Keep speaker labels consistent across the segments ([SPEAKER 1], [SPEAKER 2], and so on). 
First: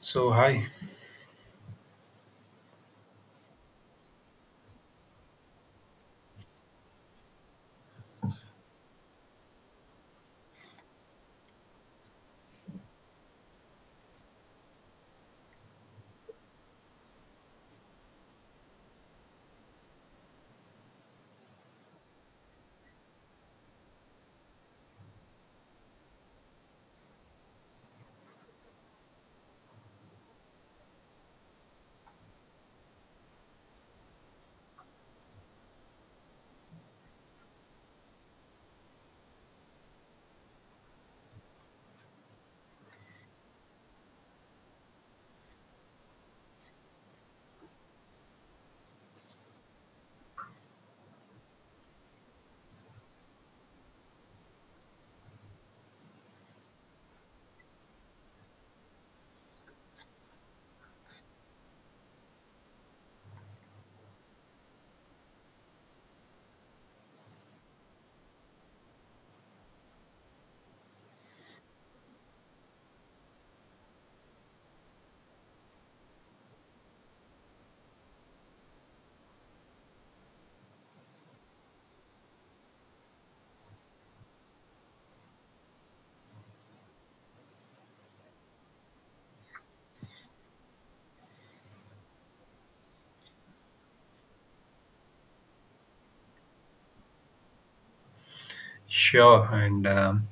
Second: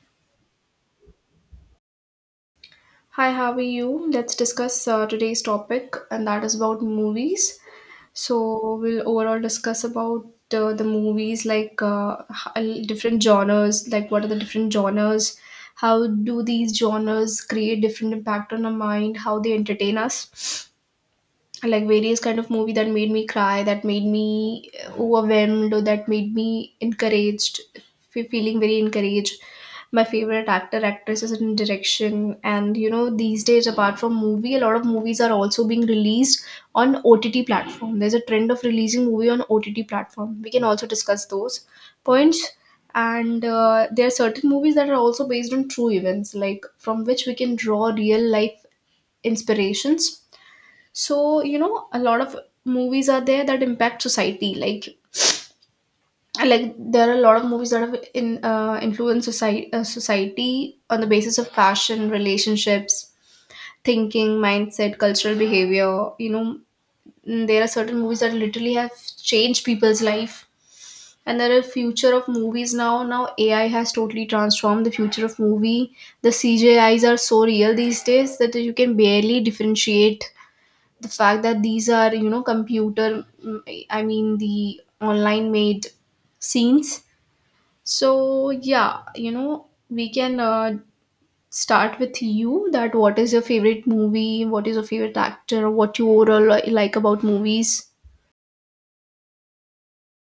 [SPEAKER 1] So hi,
[SPEAKER 2] Hi, how are you? Let's discuss today's topic, and that is about movies. So, we'll overall discuss about the movies, like different genres, like what are the different genres, how do these genres create different impact on our mind, how they entertain us, like various kind of movie that made me cry, that made me overwhelmed, or that made me feeling very encouraged. My favorite actor, actresses, is in direction. And you know, these days, apart from movie, a lot of movies are also being released on OTT platform. There's a trend of releasing movie on OTT platform. We can also discuss those points. And there are certain movies that are also based on true events, like from which we can draw real life inspirations. So you know, a lot of movies are there that impact society, like there are a lot of movies that have in influenced society, society on the basis of fashion, relationships, thinking, mindset, cultural behavior, you know. There are certain movies that literally have changed people's life. And there are future of movies. Now AI has totally transformed the future of movie. The CGIs are so real these days that you can barely differentiate the fact that these are, you know, computer, I mean, the online made scenes. So yeah, you know, we can start with you, that what is your favorite movie, what is your favorite actor, what you overall like about movies.
[SPEAKER 1] sure, and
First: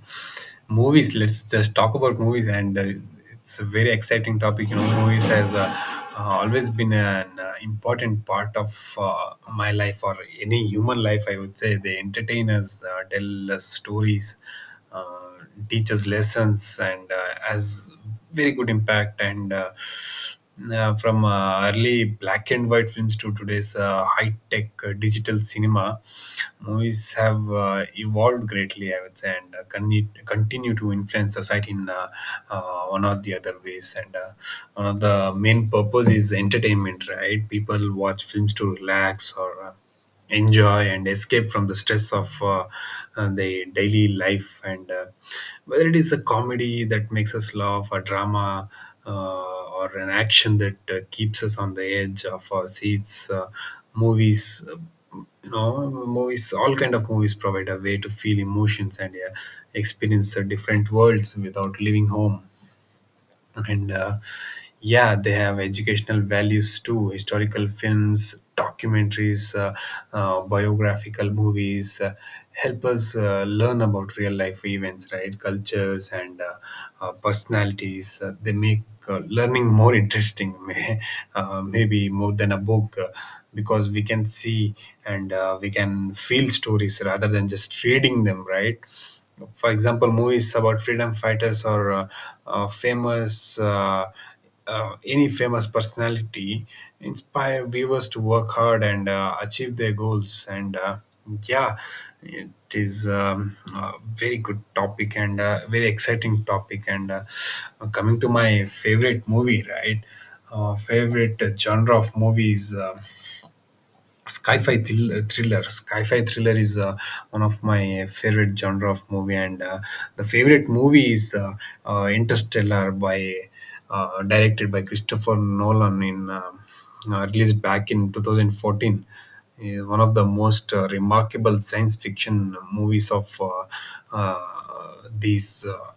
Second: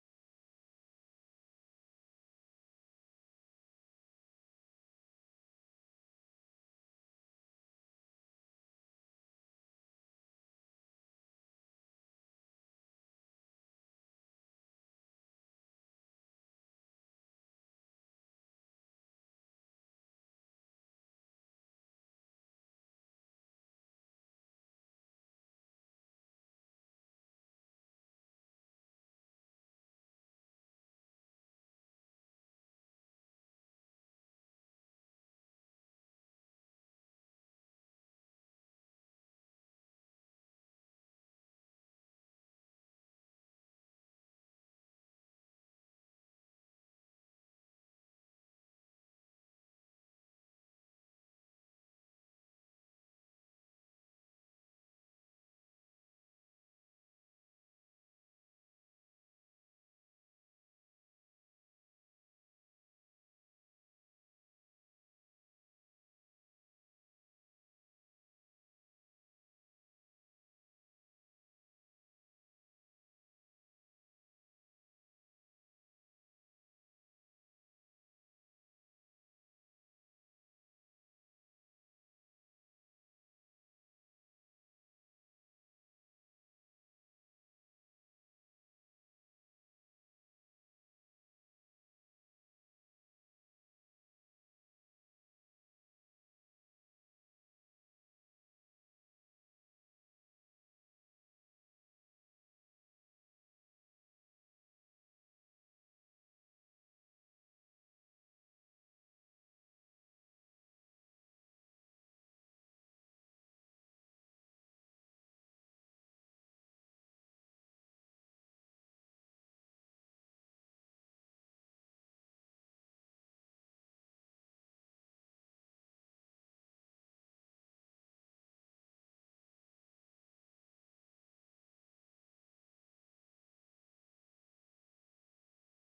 [SPEAKER 1] movies. Let's just talk about movies, and it's a very exciting topic. You know, movies has always been an important part of my life or any human life. I would say they entertain us, tell us stories, uh, teach us lessons, and has very good impact and. From early black and white films to today's high tech digital cinema, movies have evolved greatly, I would say, and continue to influence society in one or the other ways. And One of the main purpose is entertainment, right? People watch films to relax or enjoy and escape from the stress of the daily life, and whether it is a comedy that makes us laugh, a drama or an action that keeps us on the edge of our seats movies You know, movies all kind of movies provide a way to feel emotions and experience different worlds without leaving home, and yeah, they have educational values too. Historical films, documentaries, biographical movies help us learn about real life events, right, cultures and personalities. They make learning more interesting maybe more than a book, because we can see and we can feel stories rather than just reading them, right? For example, movies about freedom fighters or famous any famous personality inspire viewers to work hard and achieve their goals, and yeah, it is a very good topic and a very exciting topic, and coming to my favorite movie, right? Favorite genre of movies, thriller, sci-fi thriller is one of my favorite genre of movie, and the favorite movie is Interstellar by directed by Christopher Nolan, in released back in 2014. Is one of the most remarkable science fiction movies of uh, these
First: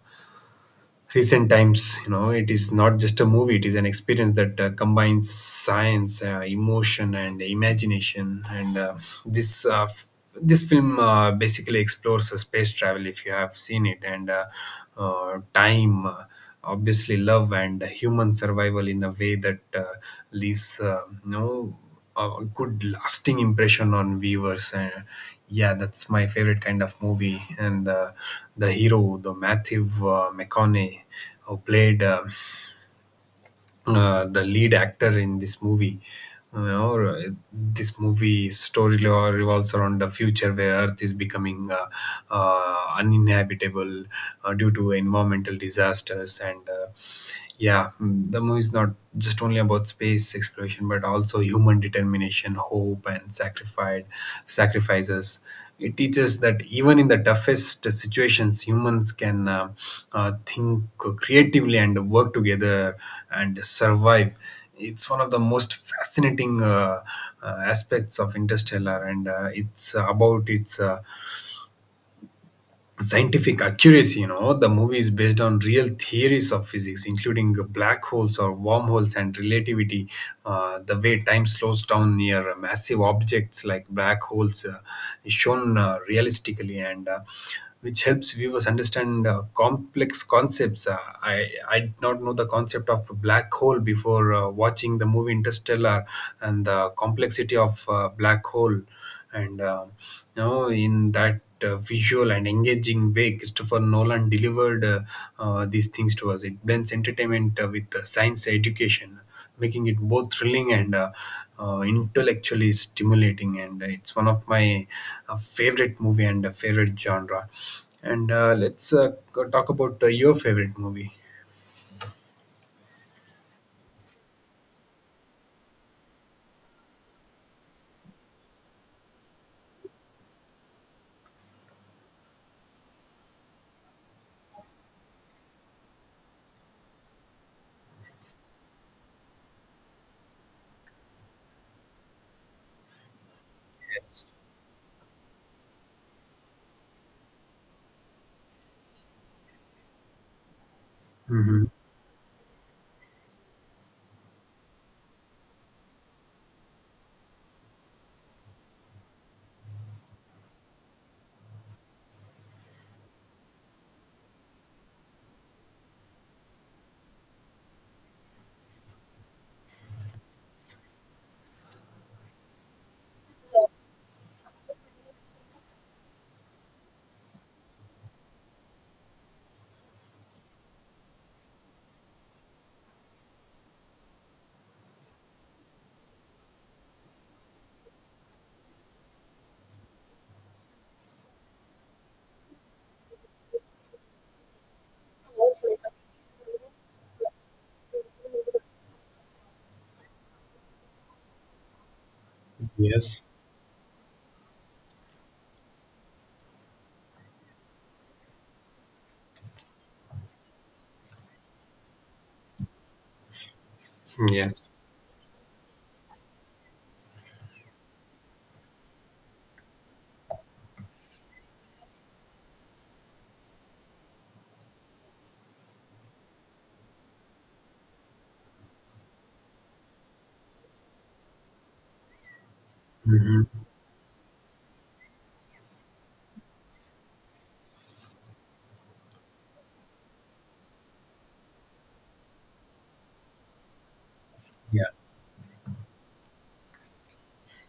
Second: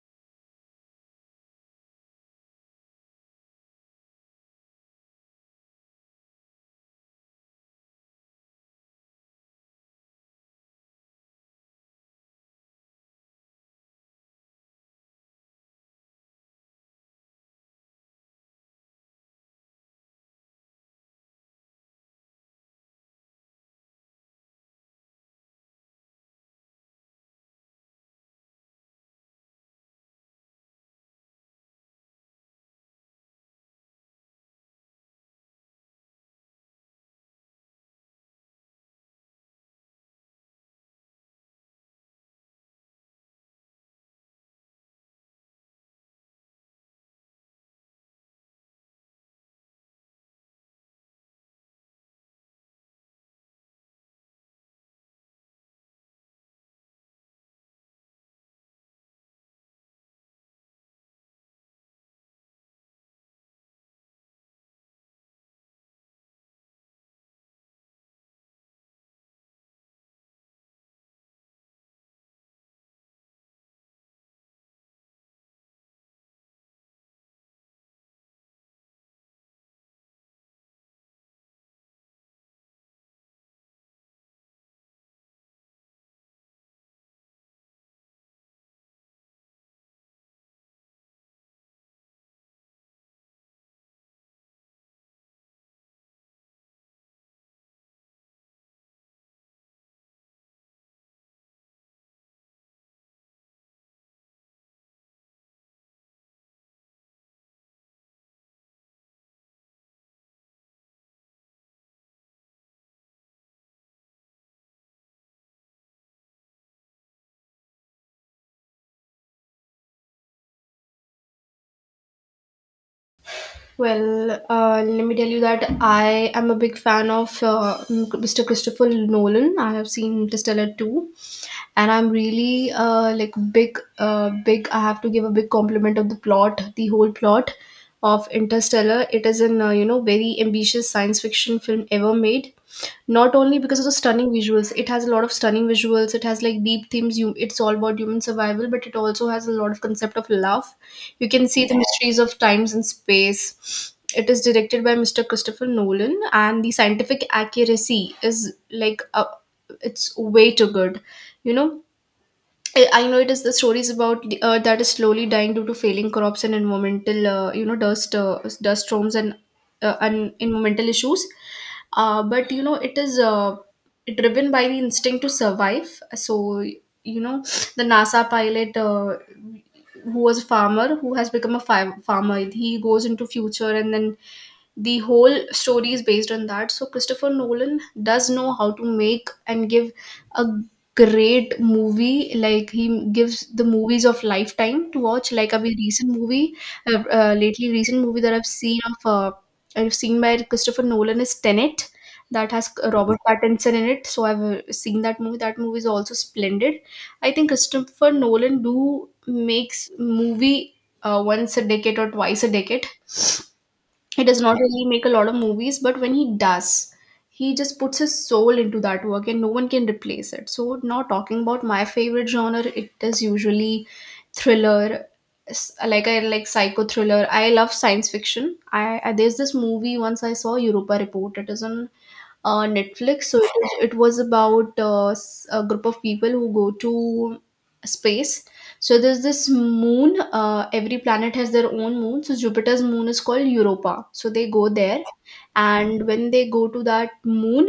[SPEAKER 1] recent times. You know, it is not just a movie, it is an experience that combines science, emotion and imagination, and this uh, f- this film basically explores space travel, if you have seen it, and time, obviously love and human survival in a way that leaves no a good lasting impression on viewers. And yeah, that's my favorite kind of movie, and the hero, the Matthew McConaughey, who played the lead actor in this movie. you know, uh, this movie story revolves around the future where Earth is becoming uninhabitable due to environmental disasters, and yeah. The movie is not just only about space exploration, but also human determination, determination, hope, and sacrifice, sacrifices. It teaches that even in the toughest situations, humans can think creatively and work together and survive. It's one of the most fascinating aspects of Interstellar, and it's about its scientific accuracy. You know, the movie is based on real theories of physics, including black holes or wormholes and relativity. The way time slows down near massive objects like black holes is shown realistically, and. Which helps viewers understand complex concepts. I did not know the concept of a black hole before watching the movie Interstellar and the complexity of black hole. And you know, in that visual and engaging way, Christopher Nolan delivered these things to us. It blends entertainment with science education, making it both thrilling and intellectually stimulating. And it's one of my favorite movie and favorite genre. And let's talk about your favorite movie.
[SPEAKER 2] Well, let me tell you that I am a big fan of Mr. Christopher Nolan. I have seen Interstellar too, and I'm really like big, big. I have to give a big compliment of the plot, the whole plot of Interstellar. It is an you know, very ambitious science fiction film ever made, not only because of the stunning visuals. It has a lot of stunning visuals. It has like deep themes. You, it's all about human survival, but it also has a lot of concept of love. You can see
[SPEAKER 1] Hmm.
[SPEAKER 2] the mysteries of times and space. It is directed by Mr. Christopher Nolan, and the scientific accuracy is like it's way too good. You know, I know it is the stories about the earth that is slowly dying due to failing crops and environmental, you know, dust storms and environmental issues. But you know, it is driven by the instinct to survive. So you know, the NASA pilot who was a farmer, who has become a farmer, he goes into future, and then the whole story is based on that. So Christopher Nolan does know how to make and give a great movie. Like he gives the movies of lifetime to watch. Like a very recent movie, lately recent movie that I've seen by Christopher Nolan is Tenet, that has Robert
[SPEAKER 1] Yes.
[SPEAKER 2] Pattinson in it. So I've seen that movie. That movie is also splendid. I think Christopher Nolan do makes movie once a decade or twice a decade. He does not
[SPEAKER 1] Yes.
[SPEAKER 2] really make a lot of movies, but when he does, he just puts his soul into that work, and no one can replace it. So now, talking about my favorite genre, it is usually thriller. Like I like psycho thriller, I love science fiction. I, there's this movie once I saw Europa Report. It is on Netflix. So it,
[SPEAKER 1] Hmm.
[SPEAKER 2] was- it was about a group of people who go to space. So there's this moon. Every planet has their own moon. So Jupiter's moon is called Europa. So they go
[SPEAKER 1] Yeah.
[SPEAKER 2] there, and when they go to that moon,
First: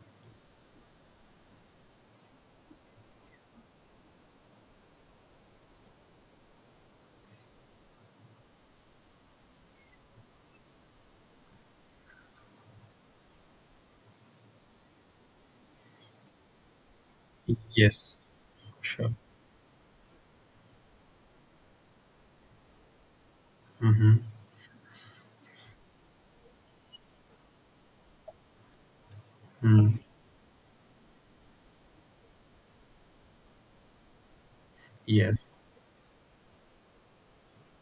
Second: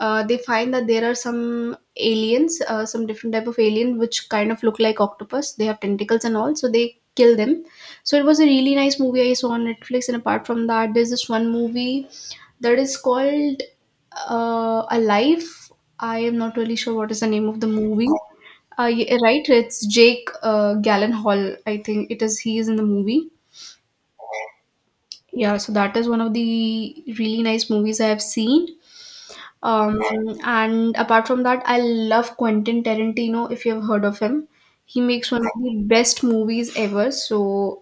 [SPEAKER 2] they find that there are some aliens, some different type of alien which kind of look like octopus. They have tentacles and all. So they kill them. So it was a really nice movie I saw on Netflix. And apart from that, there's this one movie that is called A Life. I am not really sure what is the name of the movie.
[SPEAKER 1] Yes. Sure.
[SPEAKER 2] Yeah, right, it's Jake Gallenhall, I think it is, he is in the movie.
[SPEAKER 1] Hmm.
[SPEAKER 2] Yeah, so that is one of the really nice movies I have seen.
[SPEAKER 1] Mm.
[SPEAKER 2] um, and apart from that, I love Quentin Tarantino, if you've heard of him. He makes one of
[SPEAKER 1] Yes.
[SPEAKER 2] the best movies ever. So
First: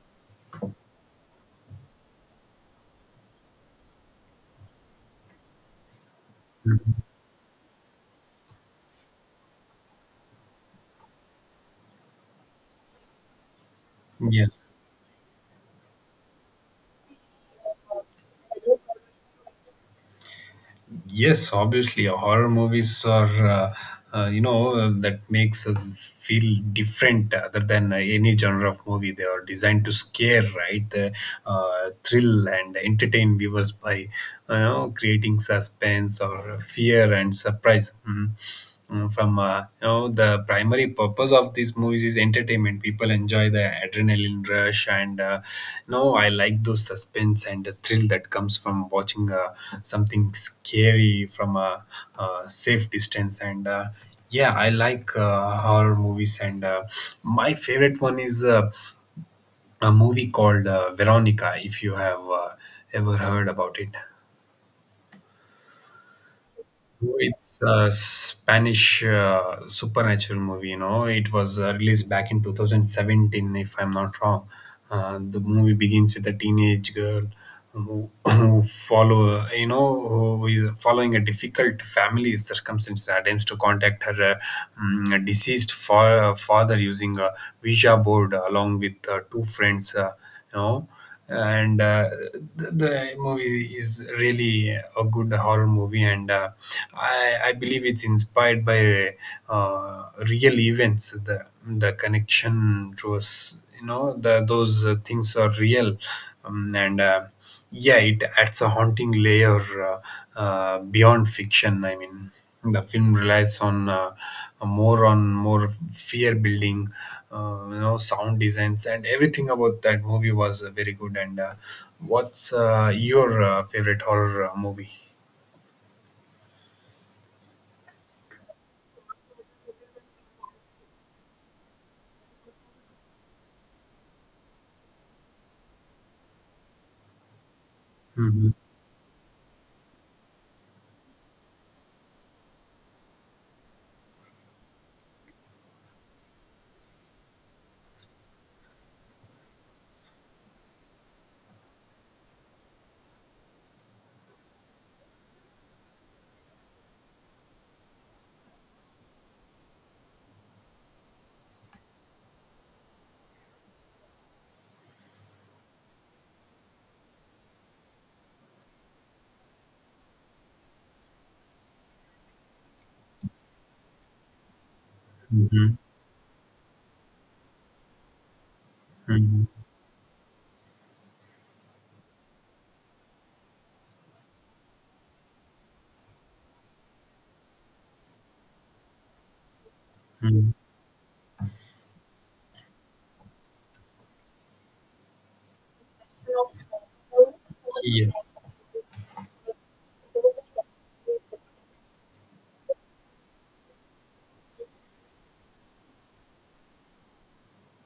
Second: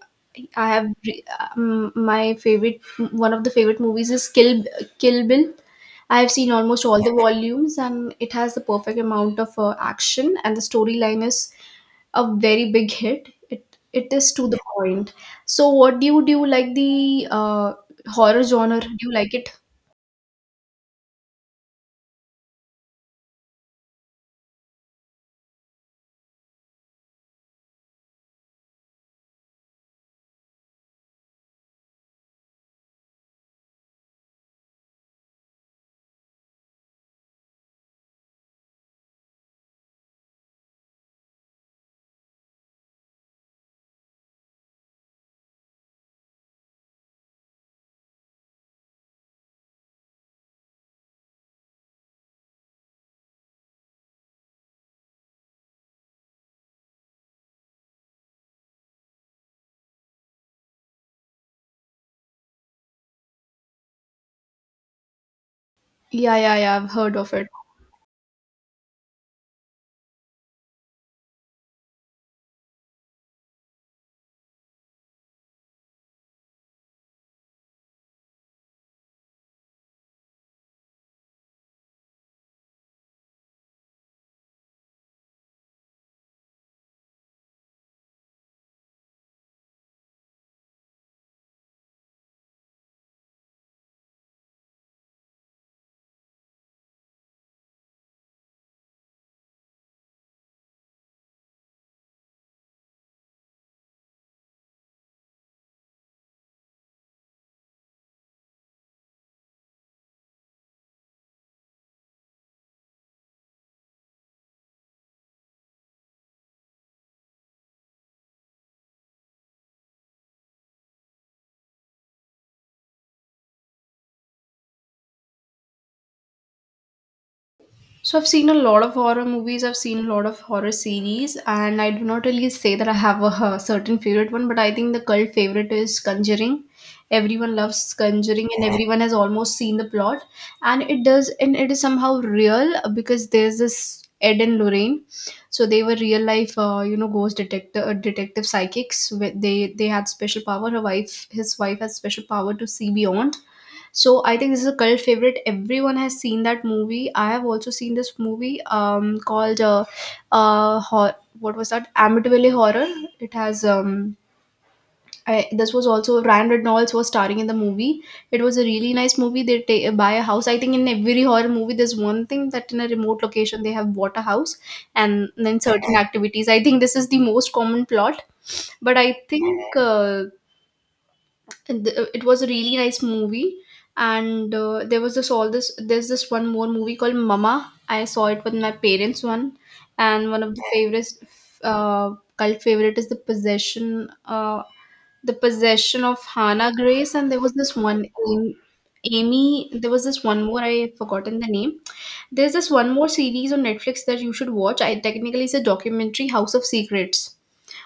[SPEAKER 2] I have re- my favorite, one of the favorite movies is Kill Bill. I have seen almost all the volumes, and it has the perfect amount of action, and the storyline is a very big hit. It is to the
[SPEAKER 1] Yes,
[SPEAKER 2] point. So, what do? You like the horror genre? Do you like it?
[SPEAKER 1] yes, obviously, horror movies are, you know, that makes us feel different other than any genre of movie. They are designed to scare, right? They thrill and entertain viewers by, you know, creating suspense or fear and surprise. Mhm. From you know, the primary purpose of these movies is entertainment. People enjoy the adrenaline rush, and you know, I like those suspense and the thrill that comes from watching something scary from a safe distance, and yeah, I like horror movies, and my favorite one is a movie called Veronica, if you have ever heard about it.
[SPEAKER 2] Yeah, yeah, yeah. I've heard of it.
[SPEAKER 1] It's a Spanish supernatural movie. You know, it was released back in 2017, if I'm not wrong. The movie begins with a teenage girl who, who is following a difficult family circumstance, attempts to contact her deceased father using a Ouija board along with two friends. You know, and the movie is really a good horror movie, and I believe it's inspired by real events. The connection to us, you know, those things are real, and yeah, it adds a haunting layer beyond fiction. I mean, the film relies on more fear building, you know, sound designs, and everything about that movie was very good. And what's your favorite horror movie?
[SPEAKER 2] So I've seen a lot of horror movies. I've seen a lot of horror series, and I do not really say that I have a certain favorite one, but I think the cult favorite is Conjuring. Everyone loves Conjuring,
[SPEAKER 1] Hmm.
[SPEAKER 2] and everyone has almost seen the plot, and it does, and it is somehow real because there's this Ed and Lorraine, so they were real life, you know, detective psychics. Where they had special power. His wife has special power to see beyond. So I think this is a cult favorite. Everyone has seen that movie. I have also seen this movie called what was that? Amityville Horror. It has this was also Ryan Reynolds was starring in the movie. It was a really nice movie. They buy a house. I think in every horror movie, there's one thing that in a remote location they have bought a house, and then
[SPEAKER 1] Hmm.
[SPEAKER 2] certain activities. I think this is the most common plot. But I
[SPEAKER 1] Hmm.
[SPEAKER 2] think it was a really nice movie. And there was this, all this, there's this one more movie called Mama. I saw it with my parents, one and one
[SPEAKER 1] Hmm.
[SPEAKER 2] of the favorites, uh, cult favorite is The Possession. The Possession of Hannah Grace. And there was this one
[SPEAKER 1] Yes.
[SPEAKER 2] Am- Amy, there was this one more, I've forgotten the name. There's this one more series on Netflix that you should watch. I Technically, it's a documentary, House of Secrets,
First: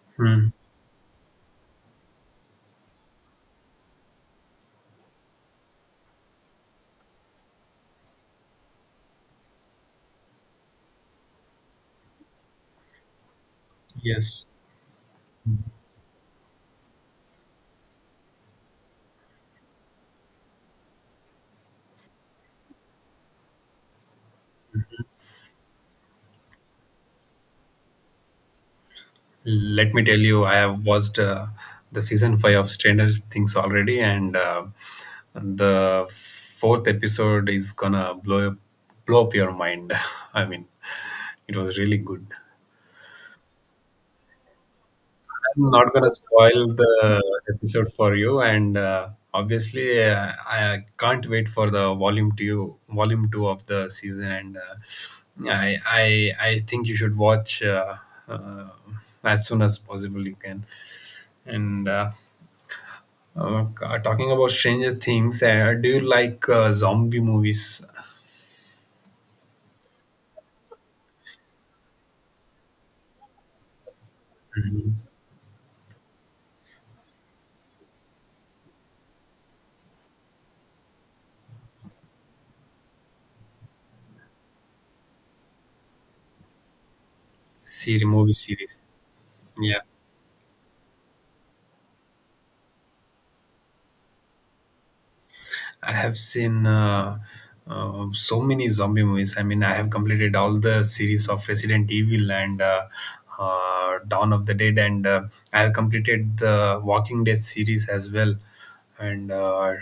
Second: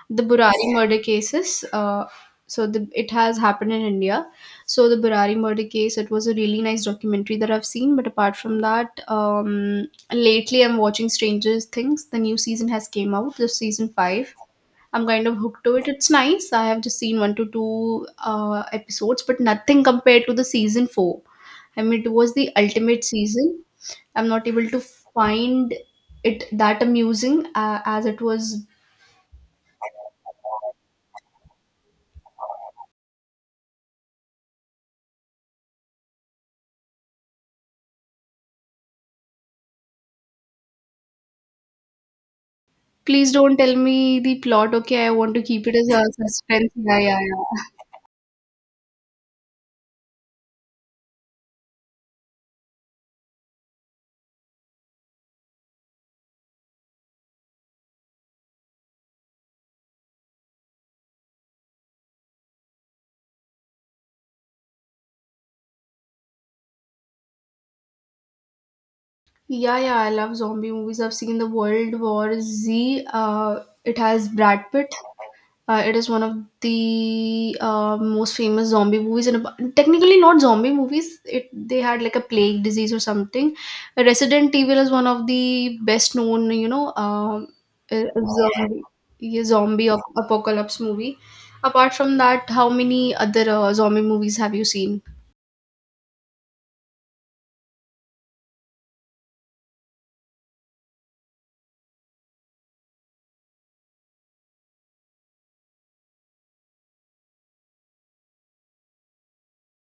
[SPEAKER 2] the
[SPEAKER 1] Hmm.
[SPEAKER 2] Burari murder cases. It has happened in India. So the Burari murder case, it was a really nice documentary that I've seen. But apart from that, lately I'm watching Stranger Things. The new season has came out. This season five.
[SPEAKER 1] Yes.
[SPEAKER 2] I'm kind of hooked to it. It's nice. I have just seen one to two episodes, but nothing compared to the season four. I mean, it was the ultimate season. I'm not able to find it that amusing as it was.
[SPEAKER 1] Let me tell you, I have watched the season five of Stranger Things already, and the fourth episode is gonna blow up your mind. I mean, it was really good.
[SPEAKER 2] Please don't tell me the plot, okay? I want to keep
[SPEAKER 1] I'm
[SPEAKER 2] it as
[SPEAKER 1] not
[SPEAKER 2] a
[SPEAKER 1] gonna spoil
[SPEAKER 2] suspense. Yeah, yeah,
[SPEAKER 1] the
[SPEAKER 2] yeah.
[SPEAKER 1] episode for you, and obviously, I can't wait for the volume two of the season, and I think you should watch uh, as soon as possible you can, and talking about Stranger Things, do you like zombie movies?
[SPEAKER 2] Yeah, yeah, I love zombie movies. I've seen the World War Z. It has Brad Pitt.
[SPEAKER 1] Mhm.
[SPEAKER 2] It is one of the most famous zombie movies, and technically not zombie movies. It they had like a plague disease or something. Resident Evil is one of the best known, you know,
[SPEAKER 1] Series, movie
[SPEAKER 2] zombie
[SPEAKER 1] series.
[SPEAKER 2] yeah,
[SPEAKER 1] Yeah.
[SPEAKER 2] zombie ap- apocalypse movie. Apart from that, how many other zombie movies have you seen?
[SPEAKER 1] I have seen so many zombie movies. I mean, I have completed all the series of Resident Evil, and Dawn of the Dead, and I have completed the Walking Dead series as well, and uh,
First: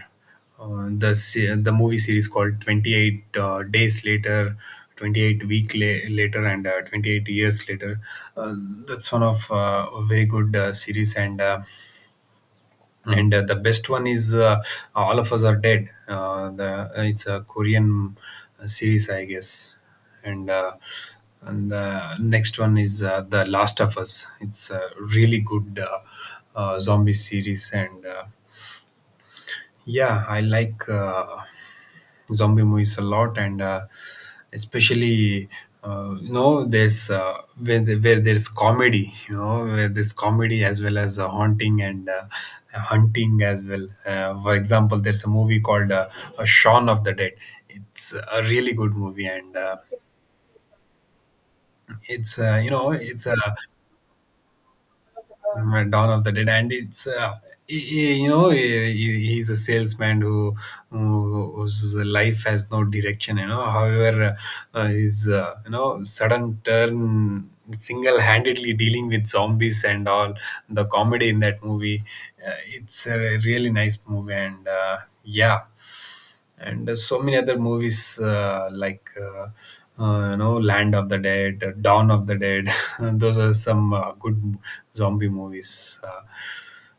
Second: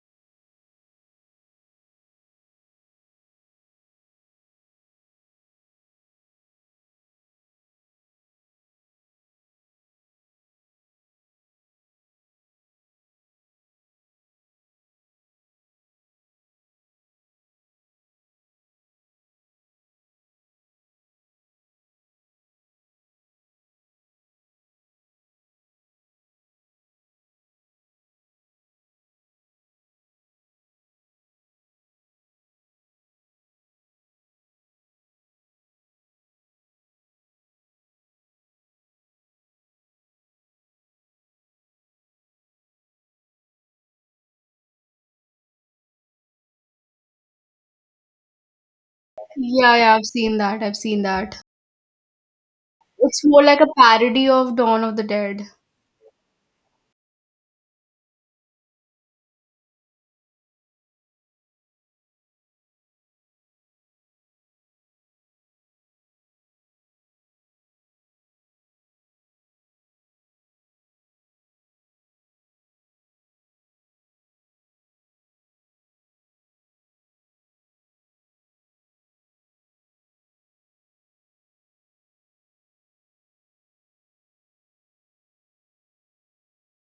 [SPEAKER 1] uh, the the movie series called 28 Days Later. 28 later, and 28 years later. uh, that's one of a very good series, and the best one is All of Us Are Dead. The It's a Korean series, I guess, and the next one is The Last of Us. It's a really good zombie series, and yeah, I like zombie movies a lot, and especially you know, where there's comedy, you know, where there's comedy as well as haunting and hunting as well. For example, there's a movie called Shaun of the Dead. It's a really good movie, and
[SPEAKER 2] Yeah, yeah, I've seen that. I've seen that.
[SPEAKER 1] it's you know,
[SPEAKER 2] It's
[SPEAKER 1] it's a
[SPEAKER 2] more like a parody of Dawn of the Dead.
[SPEAKER 1] Dawn of the Dead, and it's you know, he's a salesman who whose life has no direction. You know, however, his you know, sudden turn, single-handedly dealing with zombies and all the comedy in that movie, uh, it's a really nice movie, and yeah, and so many other movies like you know, Land of the Dead, Dawn of the Dead. Those are some good zombie movies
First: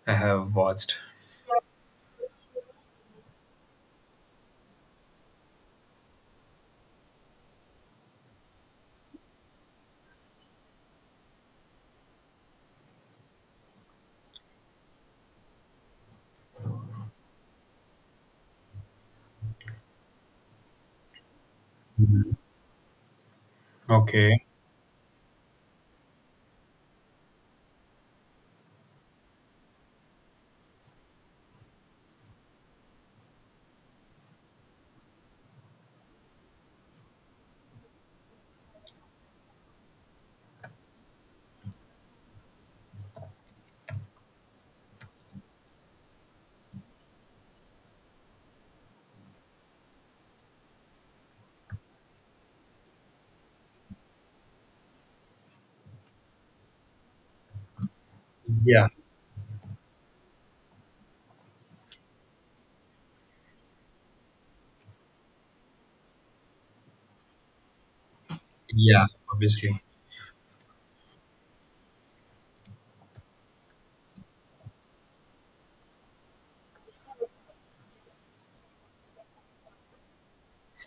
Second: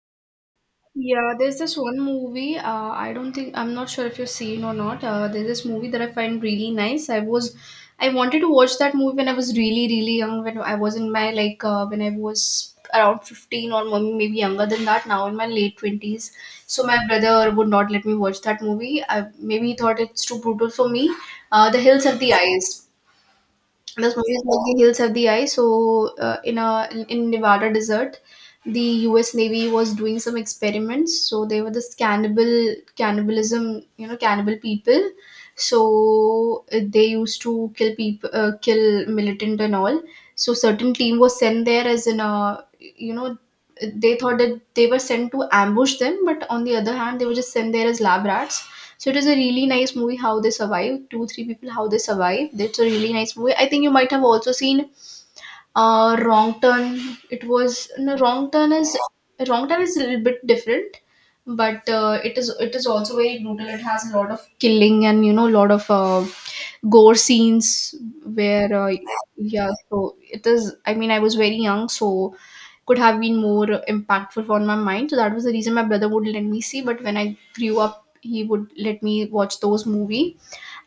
[SPEAKER 1] I have watched.
[SPEAKER 2] Yeah, there's this one movie. I don't think I'm not sure if you've seen or not. There's this movie that I find really nice. I wanted to watch that movie when I was really, really young. When I was in my like, when I was around 15 or maybe younger than that. Now in my late 20s, so my brother would not let me watch that movie. I Maybe he thought it's too brutal for me. The Hills Have the
[SPEAKER 1] Mhm.
[SPEAKER 2] Eyes. This movie is
[SPEAKER 1] Okay.
[SPEAKER 2] like the Hills Have the Eye. So in a in Nevada desert, the U.S. Navy was doing some experiments. So they were this cannibalism, you know, cannibal people. So they used to kill people, kill militant and all. So certain team was sent there as in a, you know, they thought that they were sent to ambush them, but on the other hand, they were just sent there as lab rats. So it is a really nice movie how they survive. Two, three people how they survive. That's a really nice movie. I think you might have also seen Wrong Turn. It was no Wrong Turn
[SPEAKER 1] Yeah.
[SPEAKER 2] is Wrong Turn is a little bit different, but it is also very brutal. It has a lot of killing and, you know, a lot of gore scenes where
[SPEAKER 1] Yeah.
[SPEAKER 2] yeah.
[SPEAKER 1] Obviously.
[SPEAKER 2] So it is. I was very young, so could have been more impactful on my mind. So that was the reason my brother would let me see. But when I grew up, he would let me watch those movie.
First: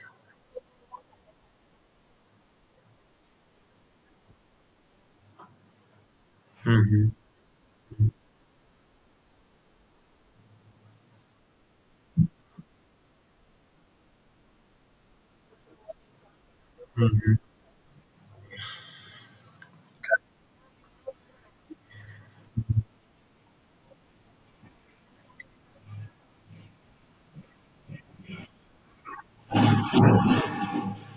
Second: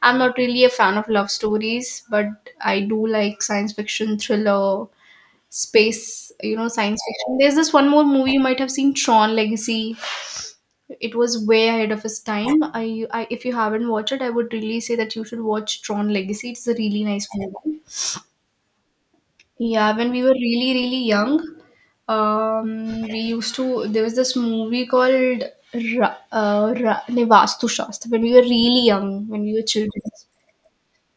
[SPEAKER 2] I'm not really a fan of love stories, but I do like science fiction, thriller, space, you know, science
[SPEAKER 1] Hmm.
[SPEAKER 2] fiction. There's this one more movie you might have seen, Tron Legacy. It was way ahead of its time. I if you haven't watched it, I would really say that you should watch Tron Legacy. It's a really nice movie. Yeah, when we were really, really young, we used to. There was this movie called Ra, Ra, ne, Vastu Shastra, when we were really young, when we were children,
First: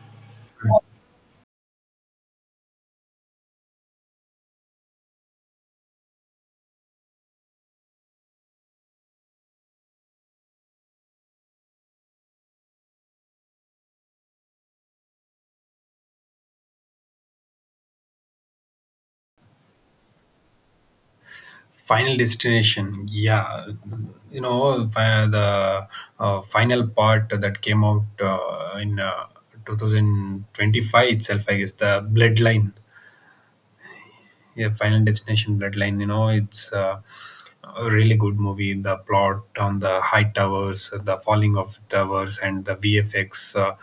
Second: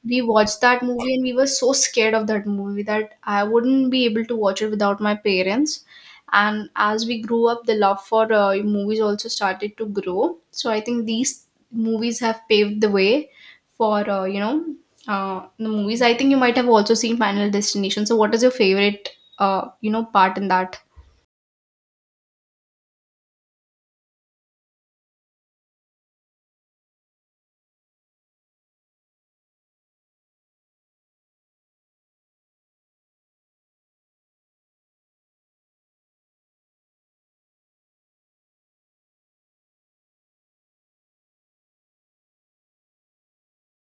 [SPEAKER 2] we watched that movie and we were so scared of that movie that I wouldn't be able to watch it without my parents. And as we grew up, the love for movies also started to grow. So I think these movies have paved the way for you know the movies. I think you might have also seen Final Destination. So what is your favorite you know part in that.
[SPEAKER 1] Final Destination. Yeah. You know, the final part that came out in 2025 itself, I guess, the Bloodline. Yeah, Final Destination Bloodline. You know, it's a really good movie. The plot on the high towers, the falling of towers, and the VFX, uh,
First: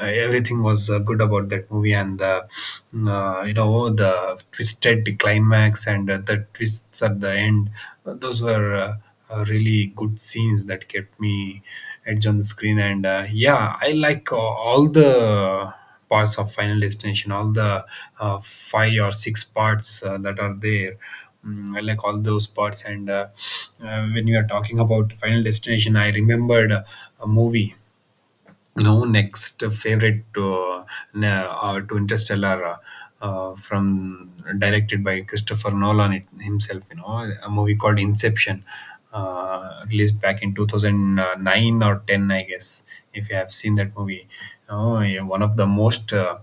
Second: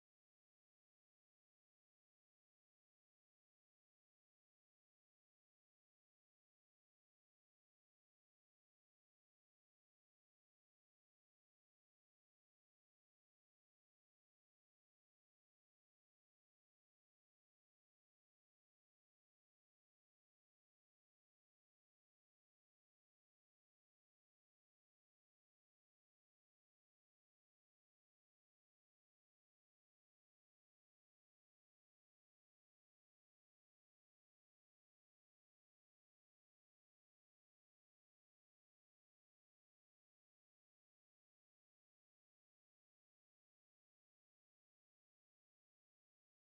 [SPEAKER 1] uh, everything was good about that movie, and the you know, the twisted climax, and the twists at the end. Those were really good scenes that kept me edge on the screen, and yeah, I like all the parts of Final Destination, all the five or six parts that are there. I like all those parts, and when you are talking about Final Destination, I remembered a movie, no next favorite to Interstellar from directed by Christopher Nolan himself. You know, a movie called Inception, released back in 2009 or 10, I guess, if you have seen that movie. You know, yeah, one of the most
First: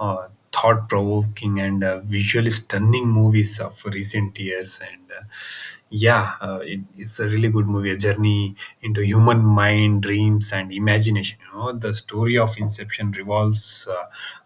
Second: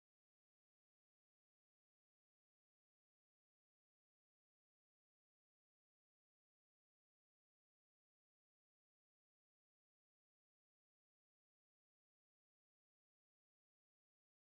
[SPEAKER 1] uh, thought provoking and visually stunning movies of recent years. And yeah, it's a really good movie, a journey into human mind, dreams, and imagination. You know, the story of Inception revolves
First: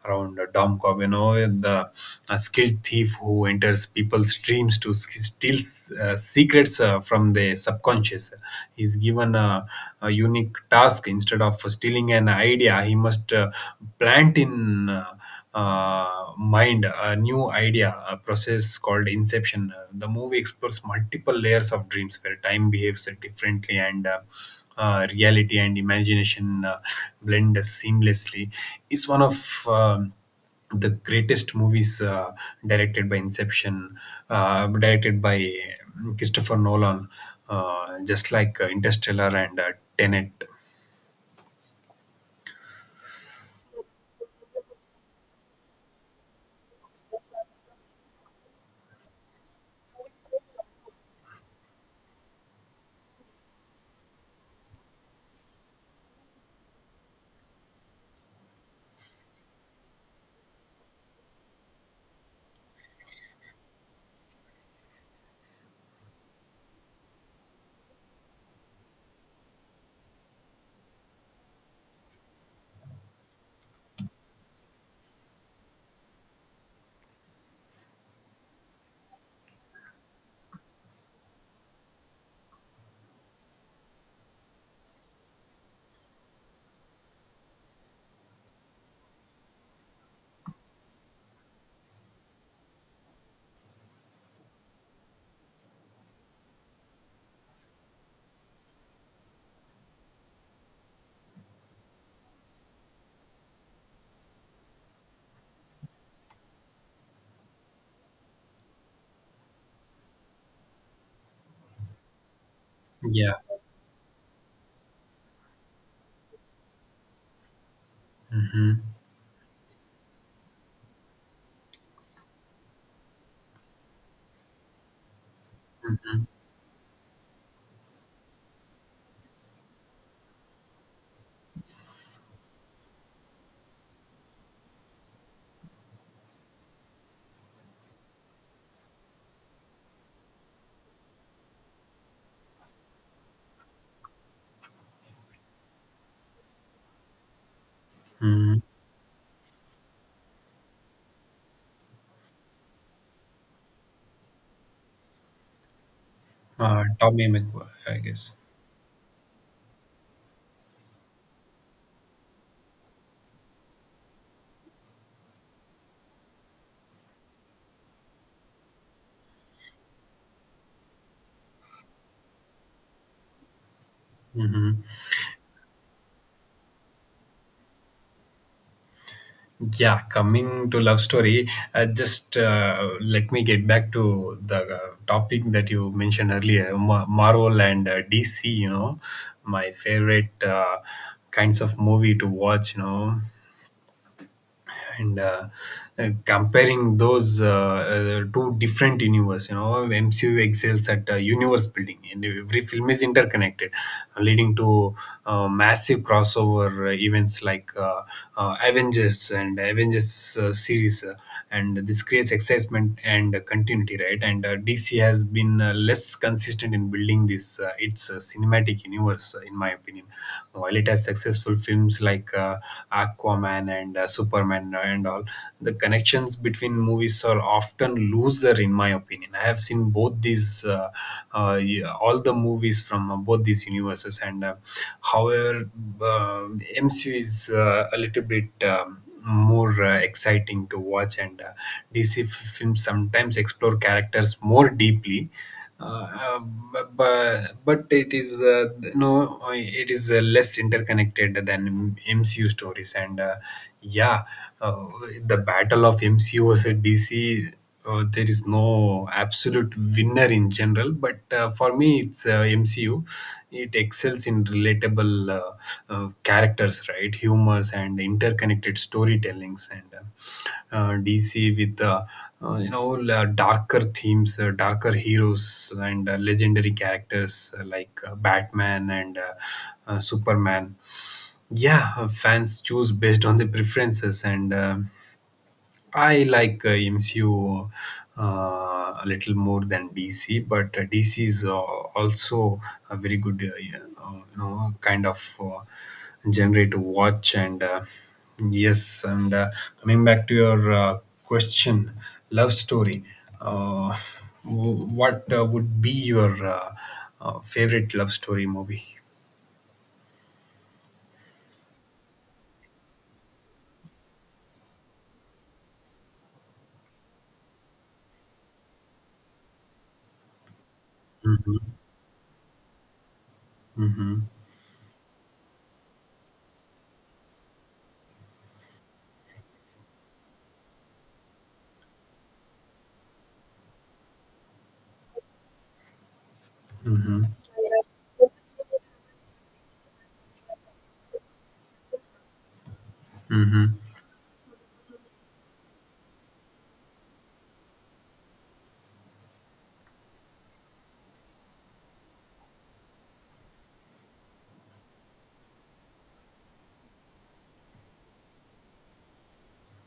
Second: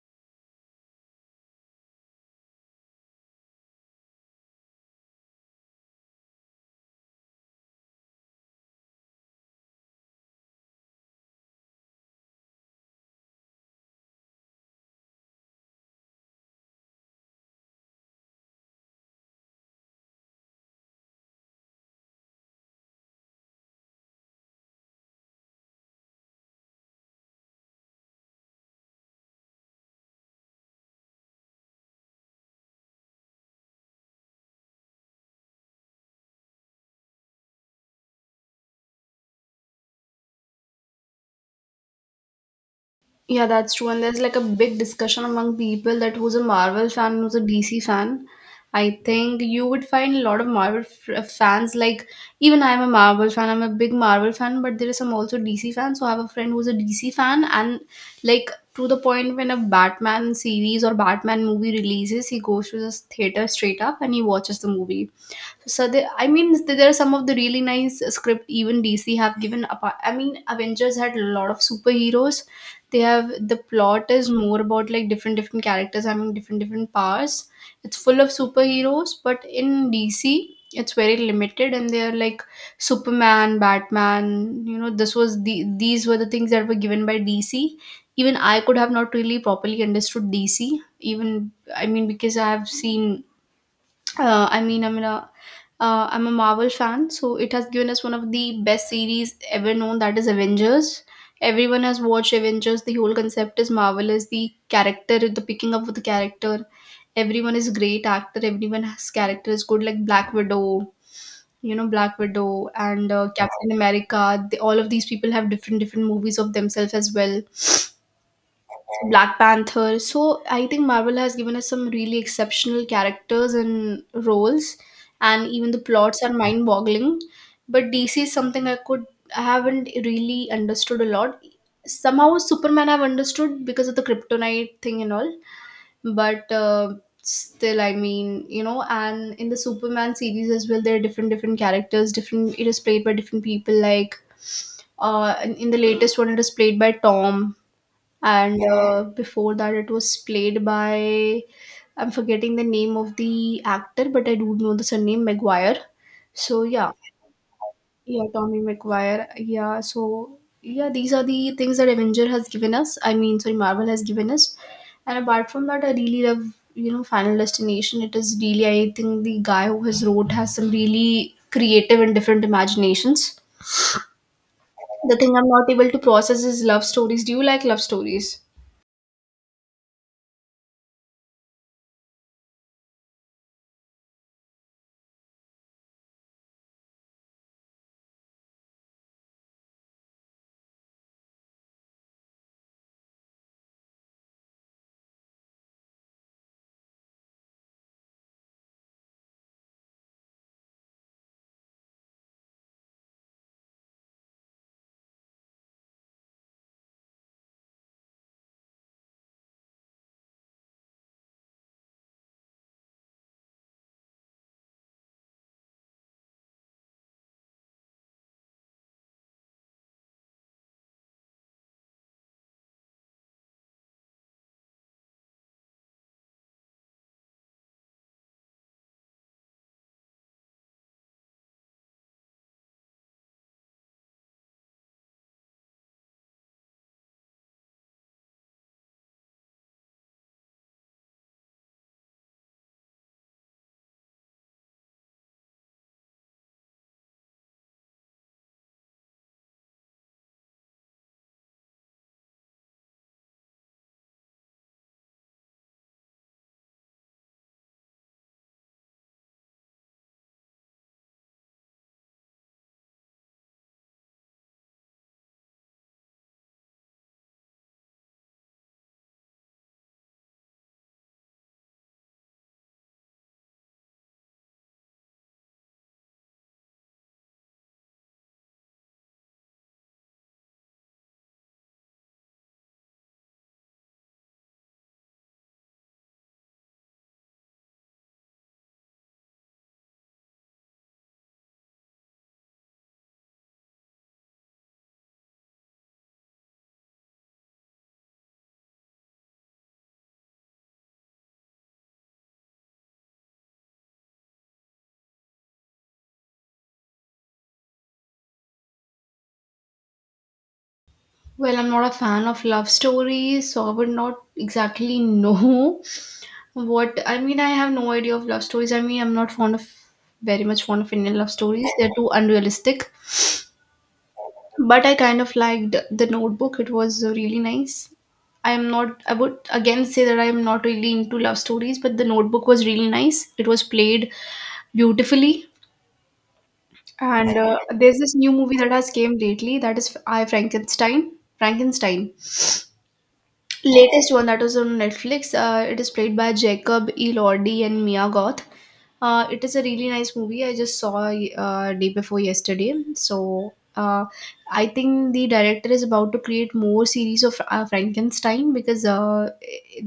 [SPEAKER 1] around Dom Cobb, you know, the skilled thief who enters people's dreams to steal secrets from their subconscious. He's given a unique task. Instead of stealing an idea, he must plant in mind a new idea, a process called inception. The movie explores multiple layers of dreams where time behaves differently, and reality and imagination uh, blend seamlessly. It's one of um, the greatest movies directed by inception, directed by Christopher Nolan, just like Interstellar and Tenet.
[SPEAKER 2] Yeah, that's true. And there's like a big discussion among people that who's a Marvel fan, who's a DC fan. I think you would find a lot of fans. Like, even I'm a Marvel fan, I'm a big Marvel fan, but there is some also DC fans. So, I have a friend who's a DC fan, and like to the point when a Batman series or Batman movie releases, he goes to the theater straight up and he watches the movie. So they, I mean, there are some of the really nice script even DC have given apart. I mean, Avengers had a lot of superheroes. They have the plot is more about like different different characters having different different powers. It's full of superheroes, but in DC it's very limited and they are like Superman, Batman. You know, this was the these were the things that were given by DC. Even I could have not really properly understood DC. Even I mean, because I have seen I mean, I'm a Marvel fan, so it has given us one of the best series ever known. That is Avengers. Everyone has watched Avengers. The whole concept is marvelous. The character, the picking up of the character, everyone is great actor. Everyone has character is good. Like Black Widow, you know, Black Widow and
[SPEAKER 1] Yeah.
[SPEAKER 2] Captain America. They, all of these people have different different movies of themselves as well.
[SPEAKER 1] Hmm.
[SPEAKER 2] Black Panther. So I think Marvel has given us some really exceptional characters and roles, and even the plots
[SPEAKER 1] Hmm.
[SPEAKER 2] are mind-boggling. But DC is something I could I haven't really understood a lot. Somehow Superman I've understood because of the kryptonite thing and all, but still, I mean, you know, and in the Superman series as well, there are different different characters. Different it is played by different people like uh, in the latest one, it is played by Tom,
[SPEAKER 1] Hmm.
[SPEAKER 2] and before that it was played by I'm forgetting the name of the actor, but I do know the surname McGuire. So yeah.
[SPEAKER 1] Tommy McGuire, I
[SPEAKER 2] Yeah,
[SPEAKER 1] guess.
[SPEAKER 2] Tommy McGuire. Yeah, so yeah, these are the things that Avenger has given us. I mean, sorry, Marvel has given us. And apart from that, I really love, you know, Final Destination. It is really, I think the guy who has wrote has some really creative and different imaginations.
[SPEAKER 1] Mhm.
[SPEAKER 2] The thing I'm not able to process is love stories. Do you like love stories?
[SPEAKER 1] Yeah, coming to love story, just let me get back to the topic that you mentioned earlier, Marvel and DC. You know, my favorite kinds of movie to watch. You know, and comparing those two different universe, you know, MCU excels at universe building, and every film is interconnected, leading to massive crossover events like Avengers and Avengers series, and this creates excitement and continuity, right? And DC has been less consistent in building this, its cinematic universe, in my opinion. While it has successful films like Aquaman, Batman and Superman and all, the connections between movies are often looser, in my opinion. I have seen both these, yeah, all the movies from both these universes, and however, um MCU is a little bit more exciting to watch, and DC films sometimes explore characters more deeply, uh, but it is no it is less interconnected than MCU stories, and yeah. uh, the battle of MCU versus DC, there is no absolute winner in general, but for me it's MCU. It excels in relatable characters, right, humors and interconnected storytellings, and DC with you know all, darker themes, darker heroes and legendary characters like Batman and Superman. Yeah. Fans choose based on the preferences, and I like MCU a little more than DC, but DC is also a very good, yeah, you know, kind of genre to watch. And yes, and coming back to your question, love story. Uh, what would be your favorite love story movie?
[SPEAKER 2] Well, I'm not a fan of love stories, so I would not exactly know what I mean. I have no idea of love stories. I mean, I'm not fond of very much fond of Indian love
[SPEAKER 1] Mm-hmm.
[SPEAKER 2] stories. They're too unrealistic.
[SPEAKER 1] Mm-hmm.
[SPEAKER 2] But I kind of liked The Notebook. It was really nice. I am not. I would again say that I am not really into love stories, but The Notebook was really nice. It was played beautifully.
[SPEAKER 1] Mm-hmm.
[SPEAKER 2] And there's this new movie that has came lately that is I Frankenstein. Frankenstein.
[SPEAKER 1] Mm-hmm.
[SPEAKER 2] Latest one that was on Netflix. It is played by Jacob Elordi and Mia Goth. It is a really nice movie. I just saw day before yesterday. So I think the director is about to create more series of Frankenstein, because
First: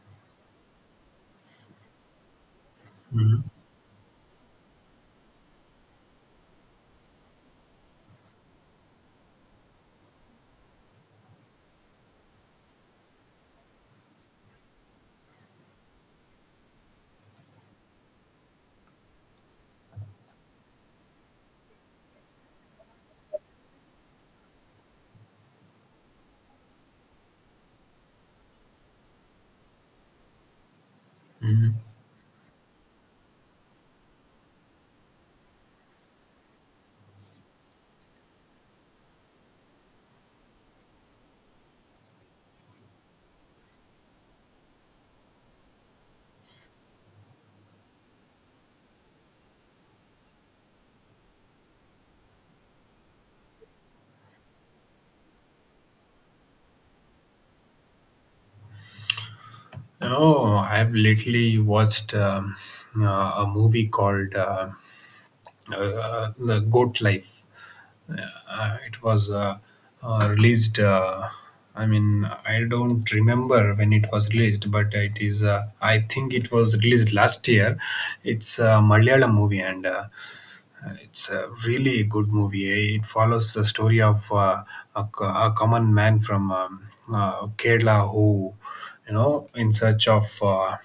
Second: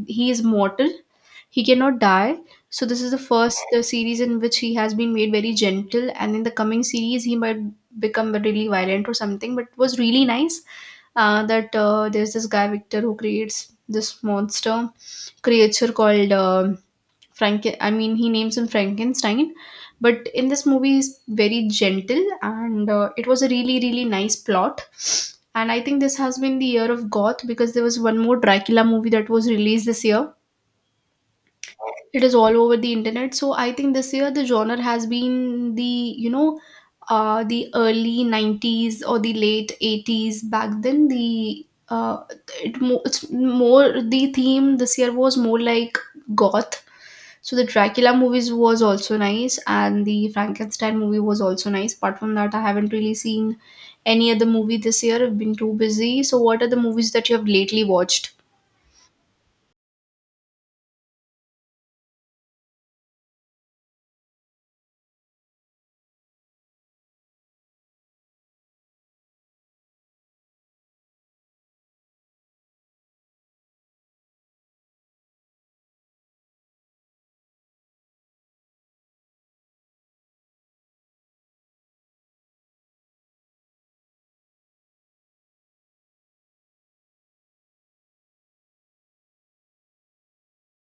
[SPEAKER 2] he is mortal, he cannot die. So this is the first series in which he has been made very gentle, and in the coming series he might become really violent or something. But it was really nice that there's this guy Victor who creates this monster creature called Franken. I mean, he names him Frankenstein, but in this movie he's very gentle, and it was a really really nice plot. And I think this has been the year of goth because there was one more Dracula movie that was released this year.
[SPEAKER 1] Mm-hmm.
[SPEAKER 2] It is all over the internet, so I think this year the genre has been the, you know, the early 90s or the late 80s back then. The it's more the theme this year was more like goth. So the Dracula movies was also nice and the Frankenstein movie was also nice. Apart from that, I haven't really seen any other movie this year. I've been too busy. So what are the movies that you have lately watched?
[SPEAKER 1] Oh, I've lately watched a movie called The Goat Life. Uh, it was released, I mean, I don't remember when it was released, but it is, I think it was released last year. It's a Malayalam movie, and it's a really good movie. Eh. It follows the story of a, a common man from Kerala who, you know, in search of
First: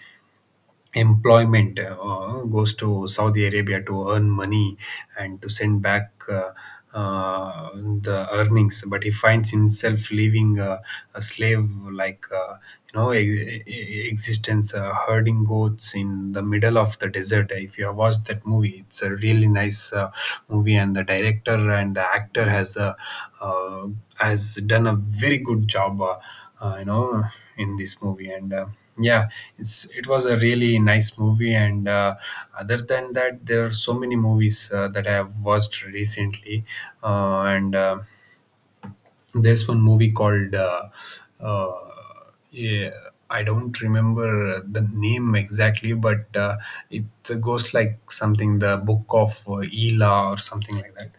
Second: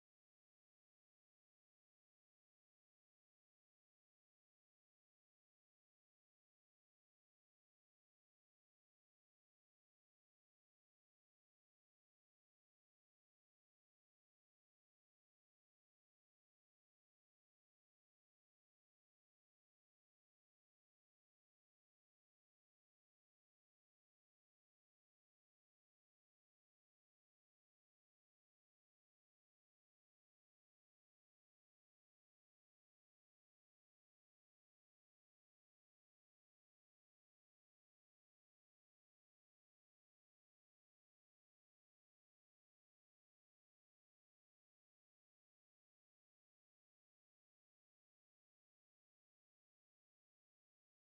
[SPEAKER 1] employment goes to Saudi Arabia to earn money and to send back uh, the earnings, but he finds himself living a slave like you know existence, herding goats in the middle of the desert. If you have watched that movie, it's a really nice movie, and the director and the actor has a uh, has done a very good job. You know in this movie, and yeah, it's, it was a really nice movie, and other than that, there are so many movies that I have watched recently, and there's one movie called uh, yeah, I don't remember the name exactly, but it goes like something, The Book of Ela or something like that.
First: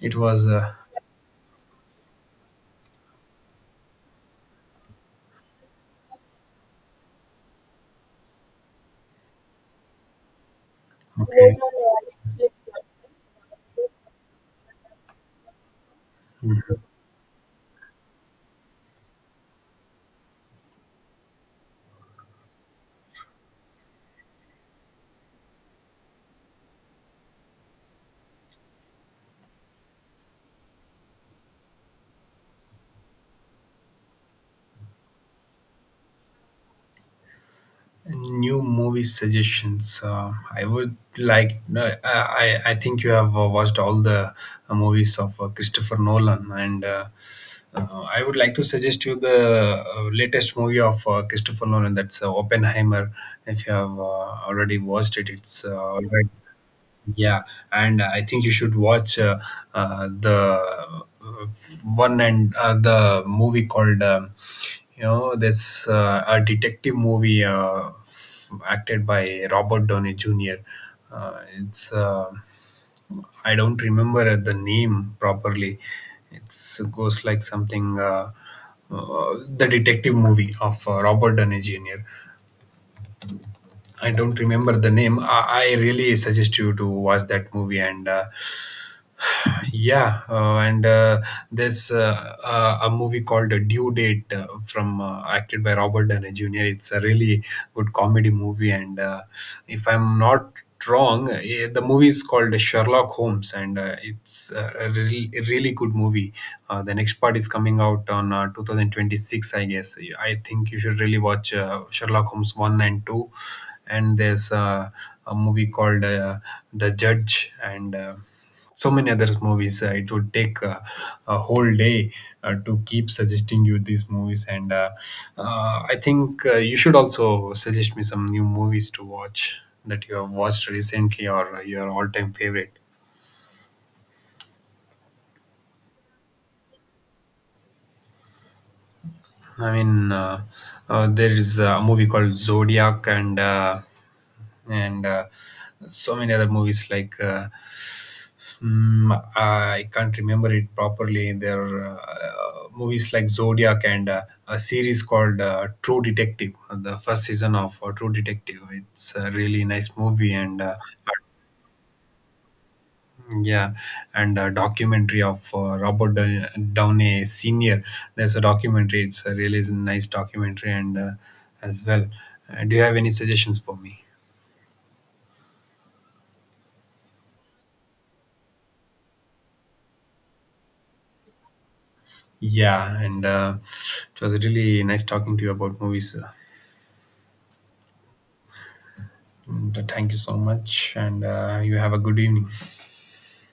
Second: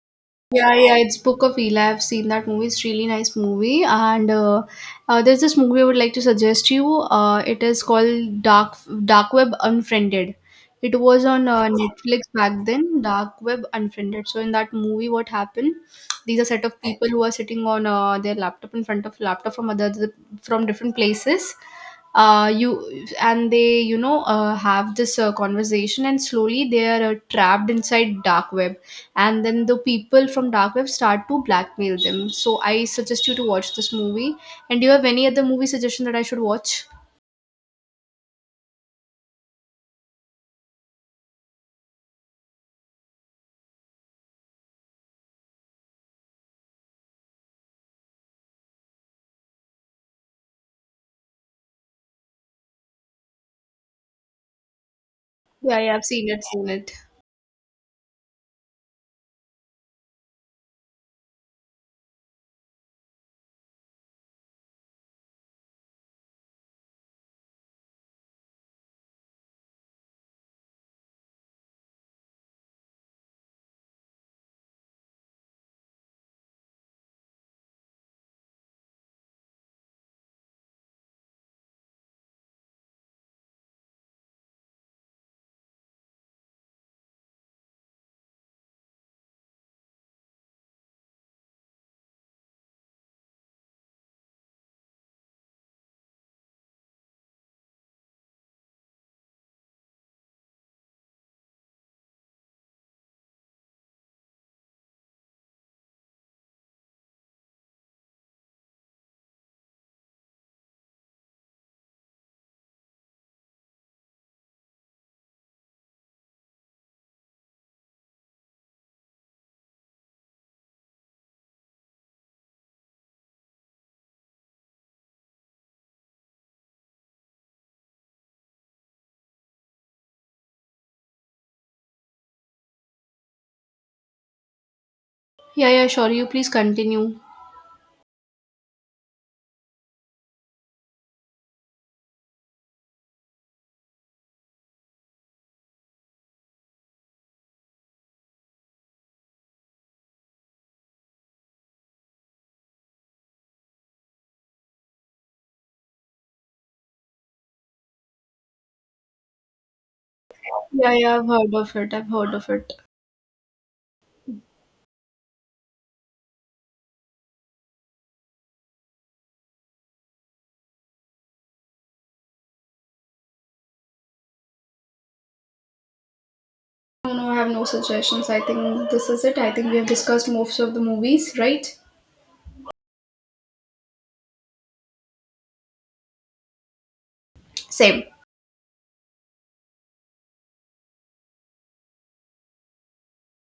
[SPEAKER 1] It was
[SPEAKER 2] Yeah, yeah, it's Book of Eli. I've seen that movie. It's really nice movie. And there's this movie I would like to suggest you. It is called Dark Web Unfriended. It was on
[SPEAKER 1] okay.
[SPEAKER 2] Netflix back then. Dark Web Unfriended. So in that movie, what happened? These are set of people who are sitting on their laptop, in front of laptop from other from different places. You and they, you know, have this conversation, and slowly they are trapped inside dark web, and then the people from dark web start to blackmail them. So I suggest you to watch this movie. And do you have any other movie suggestion that I should watch?
[SPEAKER 1] New movie suggestions. I would like. No, I think you have watched all the movies of Christopher Nolan, and I would like to suggest you the latest movie of Christopher Nolan. That's Oppenheimer. If you have already watched it, it's
[SPEAKER 2] Yeah, yeah,
[SPEAKER 1] all
[SPEAKER 2] I've
[SPEAKER 1] right.
[SPEAKER 2] seen it, seen it.
[SPEAKER 1] Yeah, and I think you should watch the one and the movie called you know, this a detective movie acted by Robert Downey Jr. It's I don't remember the name properly. It's goes like something the detective movie of Robert Downey Jr. I don't remember the name. I really suggest you to watch that movie. And yeah, and there's a movie called Due Date, from acted by Robert Downey Jr. It's a really good comedy movie, and if I'm not wrong, eh, the movie is called Sherlock Holmes, and it's a really good movie. The next part is coming out on 2026, I guess. I think you should really watch Sherlock Holmes 1 and 2. And there's a movie called The Judge, and so many other movies. It would take a whole day to keep suggesting you these movies, and I think you should also suggest me some new movies to watch that you have watched recently or your all-time favorite.
[SPEAKER 2] Yeah, yeah, sure, you please continue.
[SPEAKER 1] I mean, there is a movie called Zodiac, and so many other movies like Mm, I can't remember it properly. There are movies like Zodiac and a series called True Detective. The first season of True Detective. It's a really nice movie, and
[SPEAKER 2] Yeah, yeah, I've heard of it, I've heard of it.
[SPEAKER 1] yeah, and a documentary of Downey Senior. There's a documentary. It's a really nice documentary, and as well. Do you have any suggestions for me?
[SPEAKER 2] No, no, I have no suggestions. I think this is it. I think we have discussed most of the movies, right?
[SPEAKER 1] Yeah, and it was really nice talking to you about movies.
[SPEAKER 2] Same.
[SPEAKER 1] Mm, thank you so much, and you have a good evening.